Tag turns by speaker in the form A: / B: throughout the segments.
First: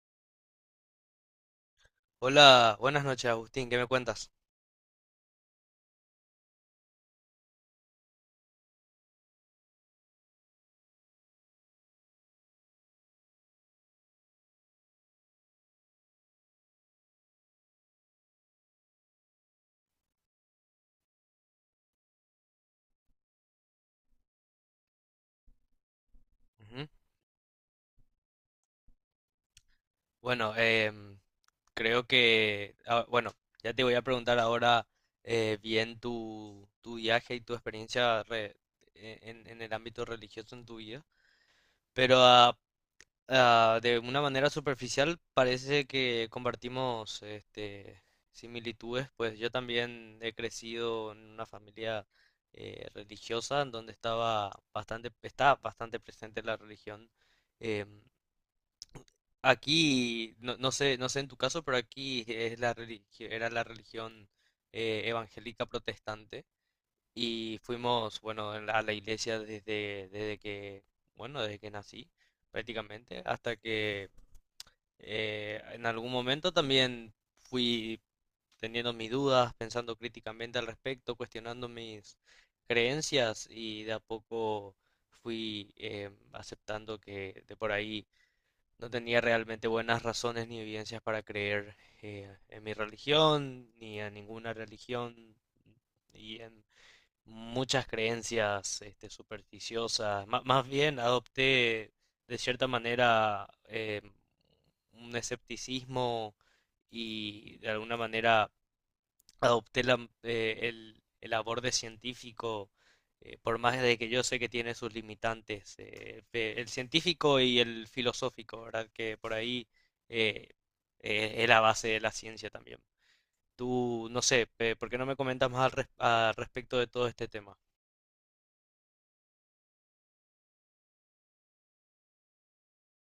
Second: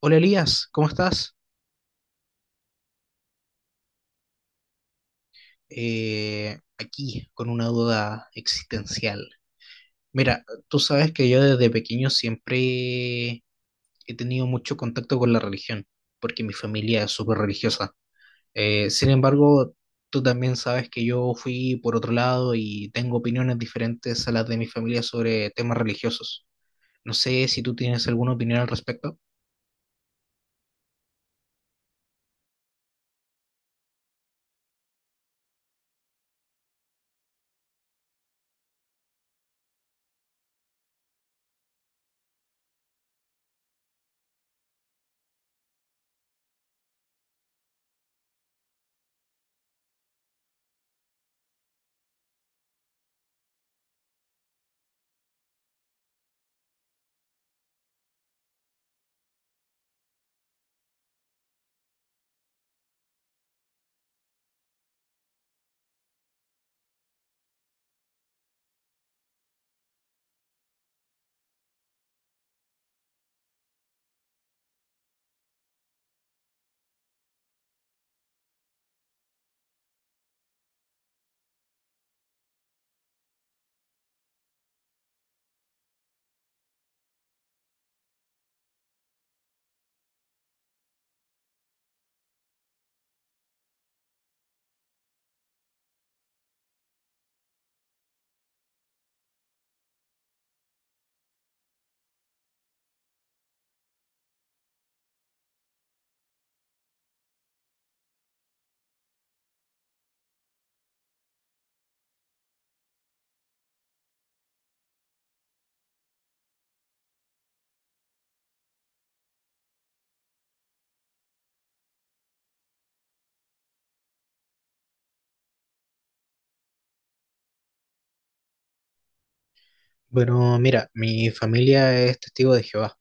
A: Hola Elías, ¿cómo estás?
B: Hola, buenas noches, Agustín, ¿qué me cuentas?
A: Aquí con una duda existencial. Mira, tú sabes que yo desde pequeño siempre he tenido mucho contacto con la religión, porque mi familia es súper religiosa. Sin embargo, tú también sabes que yo fui por otro lado y tengo opiniones diferentes a las de mi familia sobre temas religiosos.
B: Ujú.
A: No sé si tú tienes alguna opinión al respecto.
B: Bueno, creo que, bueno, ya te voy a preguntar ahora bien tu viaje y tu experiencia en el ámbito religioso en tu vida, pero de una manera superficial parece que compartimos similitudes, pues yo también he crecido en una familia religiosa en donde está bastante presente la religión. em, Aquí, no, no sé, no sé en tu caso, pero aquí era la religión evangélica protestante y fuimos, bueno, a la iglesia desde que, bueno, desde que nací prácticamente, hasta que en algún momento también fui teniendo mis dudas, pensando críticamente al respecto, cuestionando mis creencias y de a poco fui aceptando que de por ahí no tenía realmente buenas razones ni evidencias para creer en mi religión, ni a ninguna religión, y en muchas creencias supersticiosas. Más bien adopté de cierta manera un escepticismo y de alguna manera adopté el aborde científico, por más de que yo sé que tiene sus limitantes, el científico y el filosófico, ¿verdad? Que por ahí eh, es la base de la ciencia también. Tú, no sé, ¿por qué no me comentas más al respecto de todo este tema?
A: Bueno, mira, mi familia es testigo de Jehová.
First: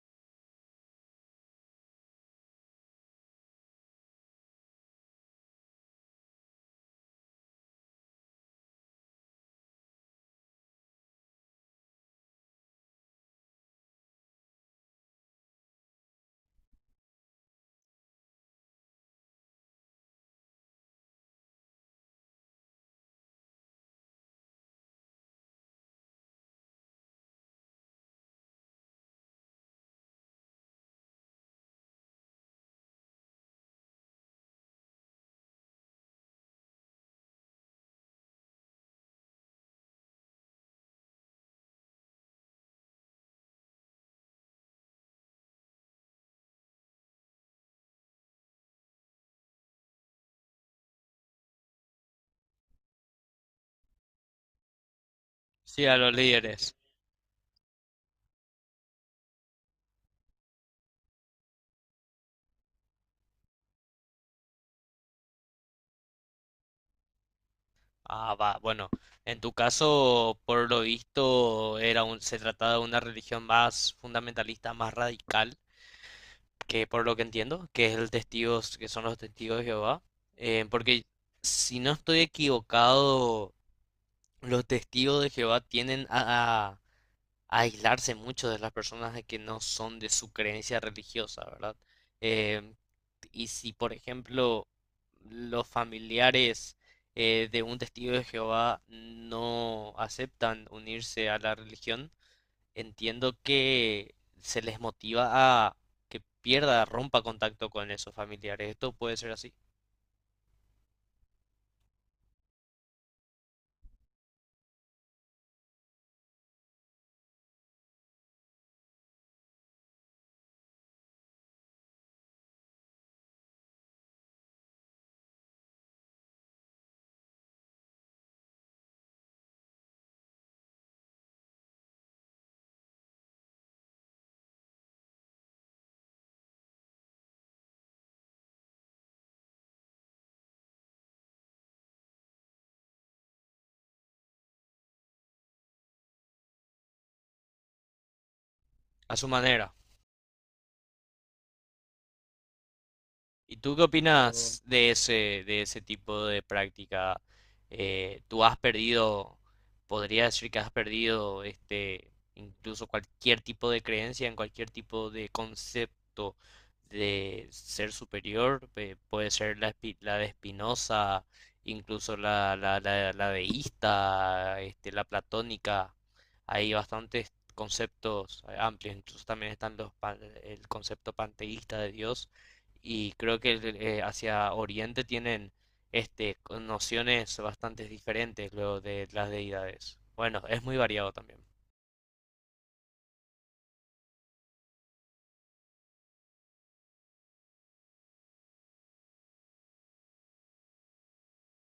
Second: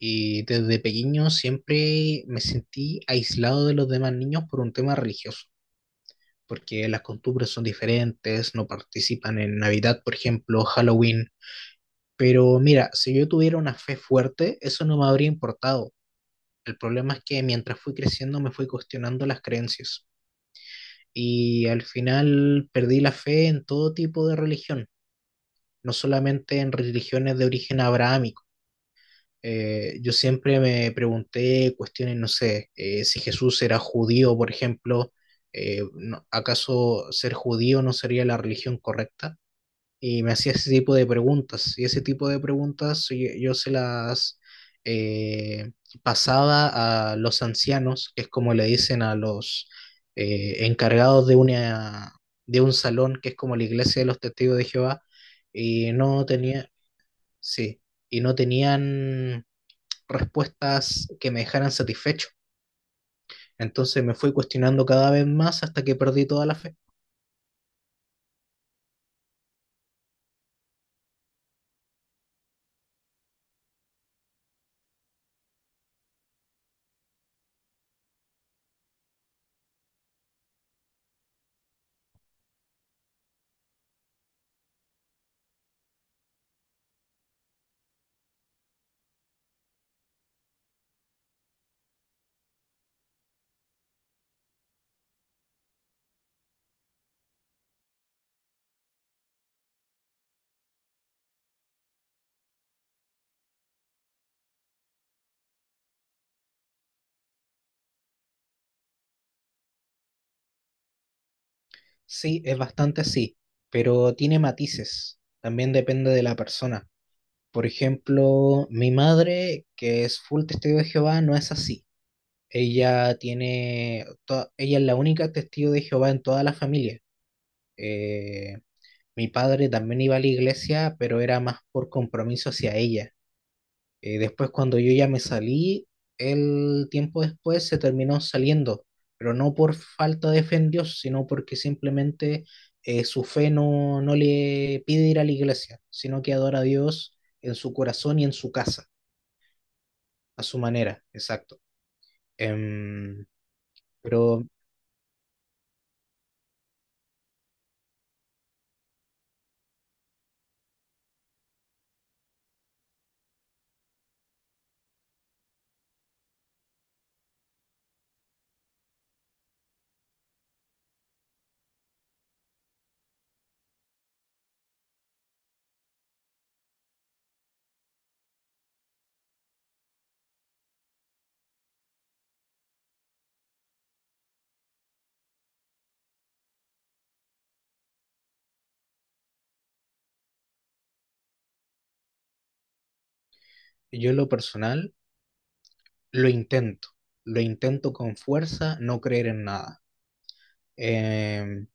A: Y desde pequeño siempre me sentí aislado de los demás niños por un tema religioso, porque las costumbres son diferentes, no participan en Navidad, por ejemplo, Halloween. Pero mira, si yo tuviera una fe fuerte, eso no me habría importado. El problema es que mientras fui creciendo me fui cuestionando las creencias y al final perdí la fe en todo tipo de religión, no solamente en religiones de origen abrahámico. Yo siempre me pregunté cuestiones, no sé, si Jesús era judío, por ejemplo, ¿acaso ser judío no sería la religión correcta? Y me hacía ese tipo de preguntas, y ese tipo de preguntas yo se las eh, pasaba a los ancianos, que es como le dicen a los encargados de una, de un salón, que es como la iglesia de los testigos de Jehová,
B: Sí,
A: y
B: a los
A: no tenía,
B: líderes.
A: sí, y no tenían respuestas que me dejaran satisfecho. Entonces me fui cuestionando cada vez más hasta que perdí toda la fe.
B: Ah, va, bueno, en tu caso, por lo visto, se trataba de una religión más fundamentalista, más radical que por lo que entiendo, que son los testigos de Jehová, porque si no estoy equivocado, los testigos de Jehová tienden a aislarse mucho de las personas de que no son de su creencia religiosa, ¿verdad? Em, y si, por ejemplo, los familiares de un testigo de Jehová no aceptan unirse a la religión, entiendo que se les motiva a que pierda, rompa contacto con esos familiares. Esto puede ser así,
A: Sí, es bastante así, pero tiene matices. También depende de la persona. Por ejemplo, mi madre, que es full testigo de Jehová, no es así. Ella tiene, ella es la única testigo de Jehová en toda la familia. Eh, mi padre también iba a la iglesia, pero era más por compromiso hacia ella. Después, cuando yo ya me salí, el tiempo después se terminó saliendo, pero no por falta de fe en Dios, sino porque simplemente su fe no le pide ir a la iglesia, sino que adora a Dios en su corazón y en su casa,
B: a su manera.
A: a su manera, exacto. Em,
B: ¿Y tú qué
A: pero
B: opinas de ese tipo de práctica? ¿Tú has perdido, podría decir que has perdido incluso cualquier tipo de creencia en cualquier tipo de concepto de ser superior? Puede ser la de Spinoza, incluso la deísta, la platónica. Hay bastantes conceptos amplios, incluso también están el concepto panteísta de Dios, y creo que hacia Oriente tienen con nociones bastante diferentes luego de las deidades. Bueno, es muy variado también.
A: yo en lo personal lo intento, lo intento con fuerza, no creer en nada. Em,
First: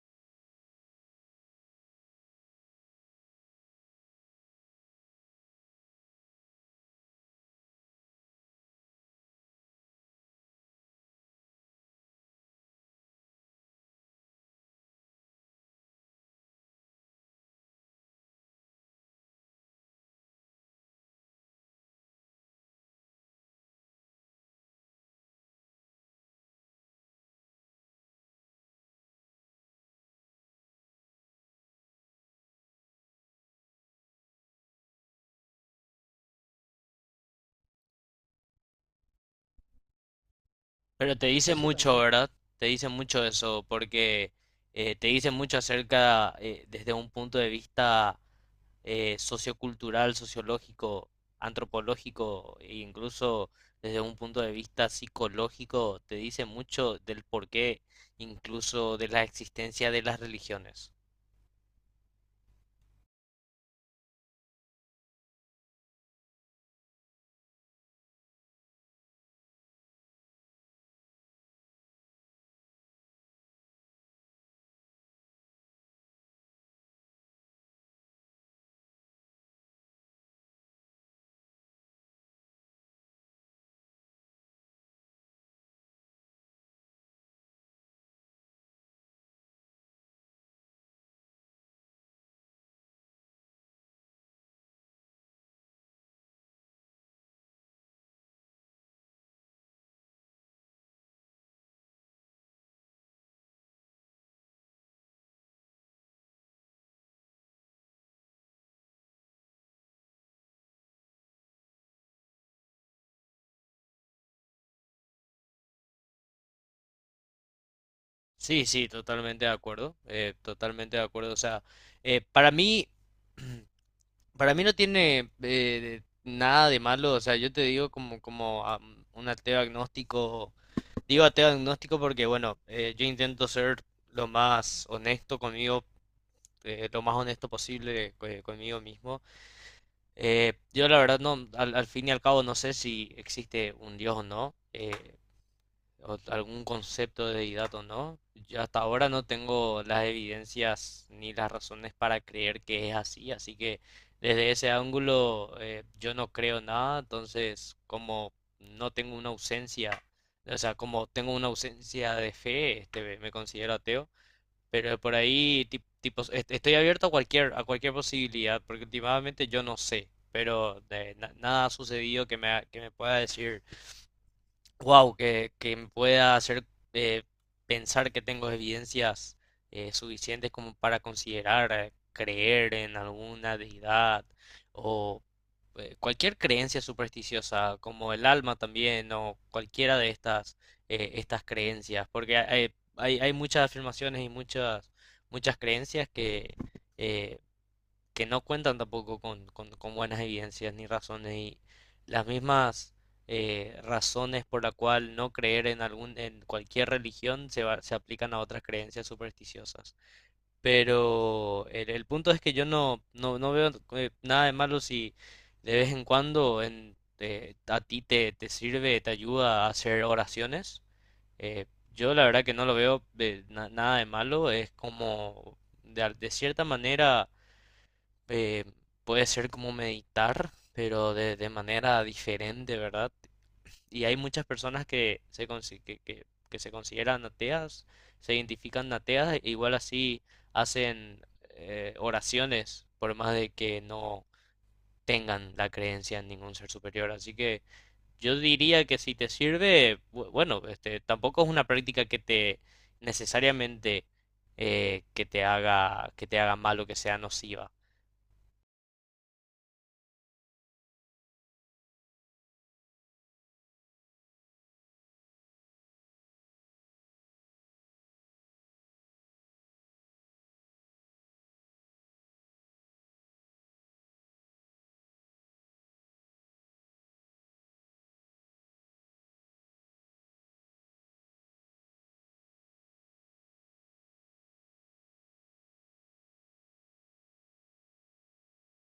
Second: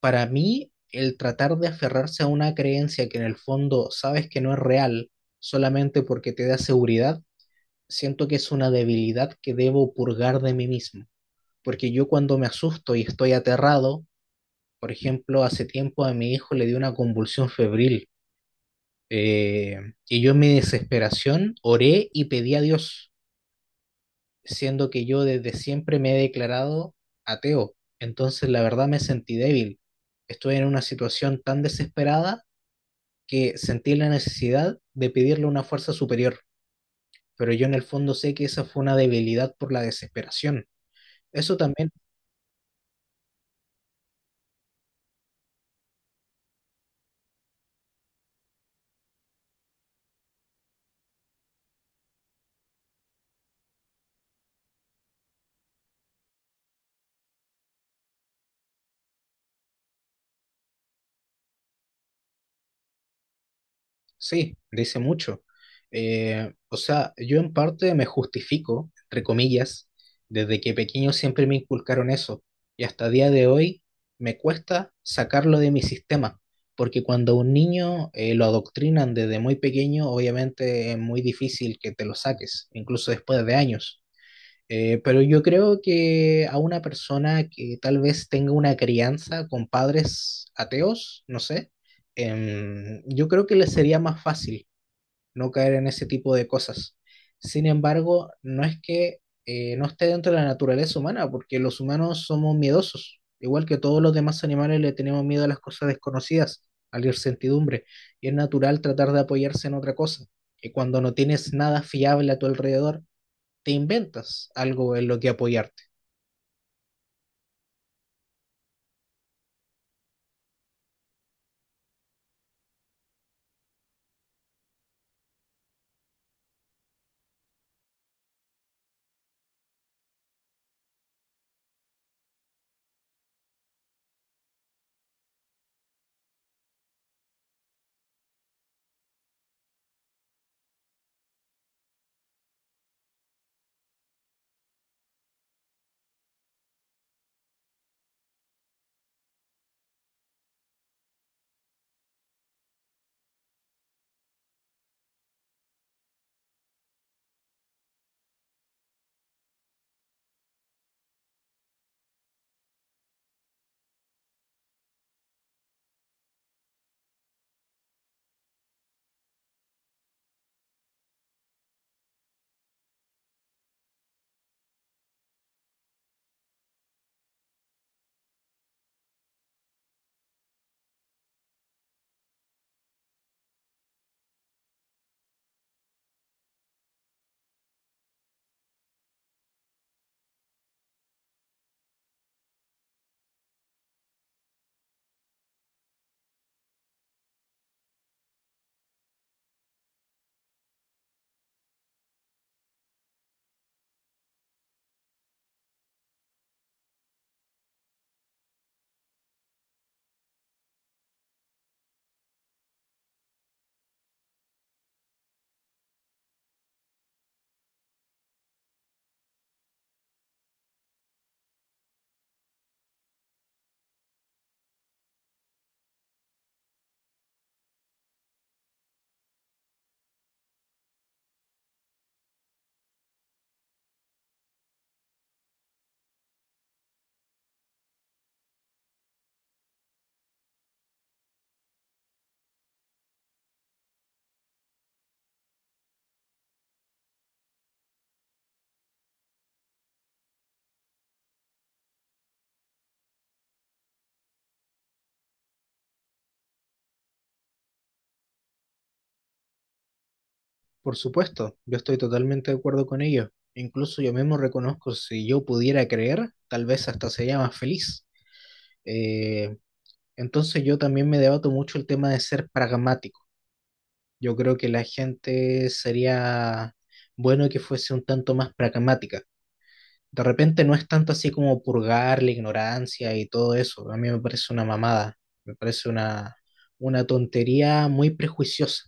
A: para mí, el tratar de aferrarse a una creencia que en el fondo sabes que no es real solamente porque te da seguridad, siento que es una debilidad que debo purgar de mí mismo. Porque yo cuando me asusto y estoy aterrado, por ejemplo, hace tiempo a mi hijo le dio una convulsión febril, eh, y yo en mi desesperación oré y pedí a Dios, siendo que yo desde siempre me he declarado ateo. Entonces la verdad me sentí débil. Estuve en una situación tan desesperada que sentí la necesidad de pedirle una fuerza superior, pero yo en el fondo sé que esa fue una debilidad por la desesperación.
B: Pero te dice
A: Eso
B: eso mucho,
A: también,
B: también, ¿verdad? Te dice mucho eso, porque te dice mucho acerca, desde un punto de vista sociocultural, sociológico, antropológico, e incluso desde un punto de vista psicológico, te dice mucho del porqué, incluso de la existencia de las religiones.
A: sí, dice mucho. O sea, yo en parte me justifico, entre comillas, desde que pequeño siempre me inculcaron eso, y hasta día de hoy me cuesta sacarlo de mi sistema, porque cuando a un niño lo adoctrinan desde muy pequeño, obviamente es muy difícil que te lo saques, incluso después de años. Pero yo creo que a una persona que tal vez tenga una crianza con padres ateos, no sé, yo creo que le sería más fácil no caer en ese tipo de cosas. Sin embargo, no es que no esté dentro de la naturaleza humana, porque los humanos somos miedosos, igual que todos los demás animales le tenemos miedo a las cosas desconocidas, a la incertidumbre, y es natural tratar de apoyarse en otra cosa. Y cuando no tienes nada fiable a tu alrededor, te inventas algo en lo que apoyarte.
B: Sí, sí, totalmente de acuerdo, totalmente de acuerdo. O sea, eh, para mí, para mí no tiene nada de malo. O sea, yo te digo como un ateo agnóstico. Digo ateo agnóstico porque, bueno, yo intento ser lo más honesto conmigo, lo más honesto posible conmigo mismo. Yo la verdad no, al fin y al cabo no sé si existe un Dios o no, o algún concepto de deidad o no. Yo hasta ahora no tengo las evidencias ni las razones para creer que es así, así que desde ese ángulo yo no creo nada, entonces como no tengo una ausencia, o sea, como tengo una ausencia de fe, me considero ateo, pero por ahí tipo, estoy abierto a cualquier posibilidad, porque últimamente yo no sé, pero nada ha sucedido que me, que me pueda decir wow, que me pueda hacer eh, pensar que tengo evidencias suficientes como para considerar creer en alguna deidad o cualquier creencia supersticiosa, como el alma también, o cualquiera de estas, estas creencias, porque hay muchas afirmaciones y muchas creencias eh, que no cuentan tampoco con buenas evidencias ni razones, y las mismas razones por la cual no creer en cualquier religión se aplican a otras creencias supersticiosas. Pero el punto es que yo no veo nada de malo si de vez en cuando a ti te sirve, te ayuda a hacer oraciones. Eh, yo la verdad que no lo veo nada de malo, es como de cierta manera eh, puede ser como meditar, pero de manera diferente, ¿verdad? Y hay muchas personas que se consideran ateas, se identifican ateas, e igual así hacen oraciones, por más de que no tengan la creencia en ningún ser superior. Así que yo diría que si te sirve, bueno, tampoco es una práctica que te necesariamente que te haga mal o que sea nociva.
A: Por supuesto, yo estoy totalmente de acuerdo con ello. Incluso yo mismo reconozco, si yo pudiera creer, tal vez hasta sería más feliz. Eh, entonces yo también me debato mucho el tema de ser pragmático. Yo creo que la gente sería bueno que fuese un tanto más pragmática. De repente no es tanto así como purgar la ignorancia y todo eso. A mí me parece una mamada, me parece una tontería muy prejuiciosa.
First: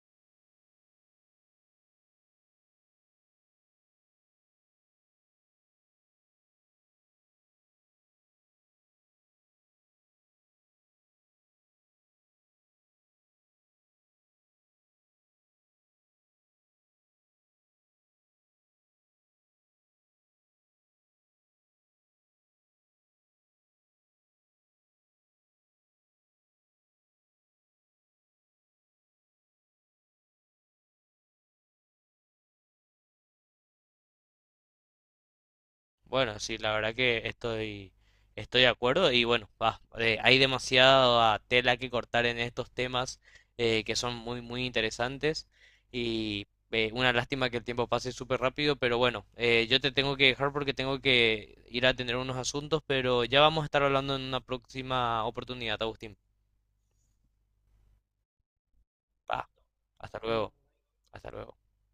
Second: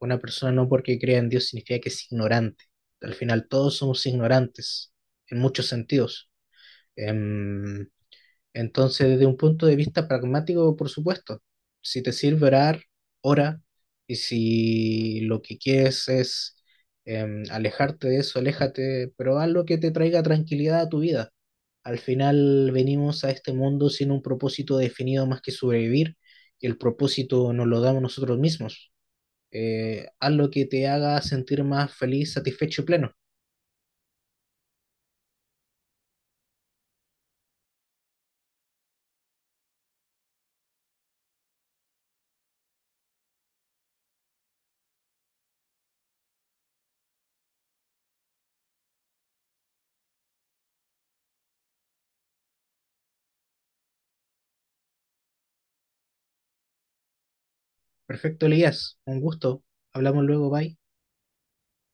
A: Una persona no porque crea en Dios significa que es ignorante. Al final todos somos ignorantes en muchos sentidos. Em, entonces, desde un punto de vista pragmático, por supuesto, si te sirve orar, ora. Y si lo que quieres es alejarte de eso, aléjate, pero haz lo que te traiga tranquilidad a tu vida. Al final venimos a este mundo sin un propósito definido más que sobrevivir, y el propósito nos lo damos nosotros mismos. Haz lo que te haga sentir más feliz, satisfecho y pleno.
B: Bueno, sí, la verdad estoy de acuerdo y bueno, va, hay demasiada tela que cortar en estos temas que son muy, muy interesantes y una lástima que el tiempo pase súper rápido, pero bueno, yo te tengo que dejar porque tengo que ir a atender unos asuntos, pero ya vamos a estar hablando en una próxima oportunidad, Agustín.
A: Perfecto, Elías. Un
B: Va,
A: gusto.
B: hasta
A: Hablamos luego,
B: luego,
A: bye.
B: hasta luego.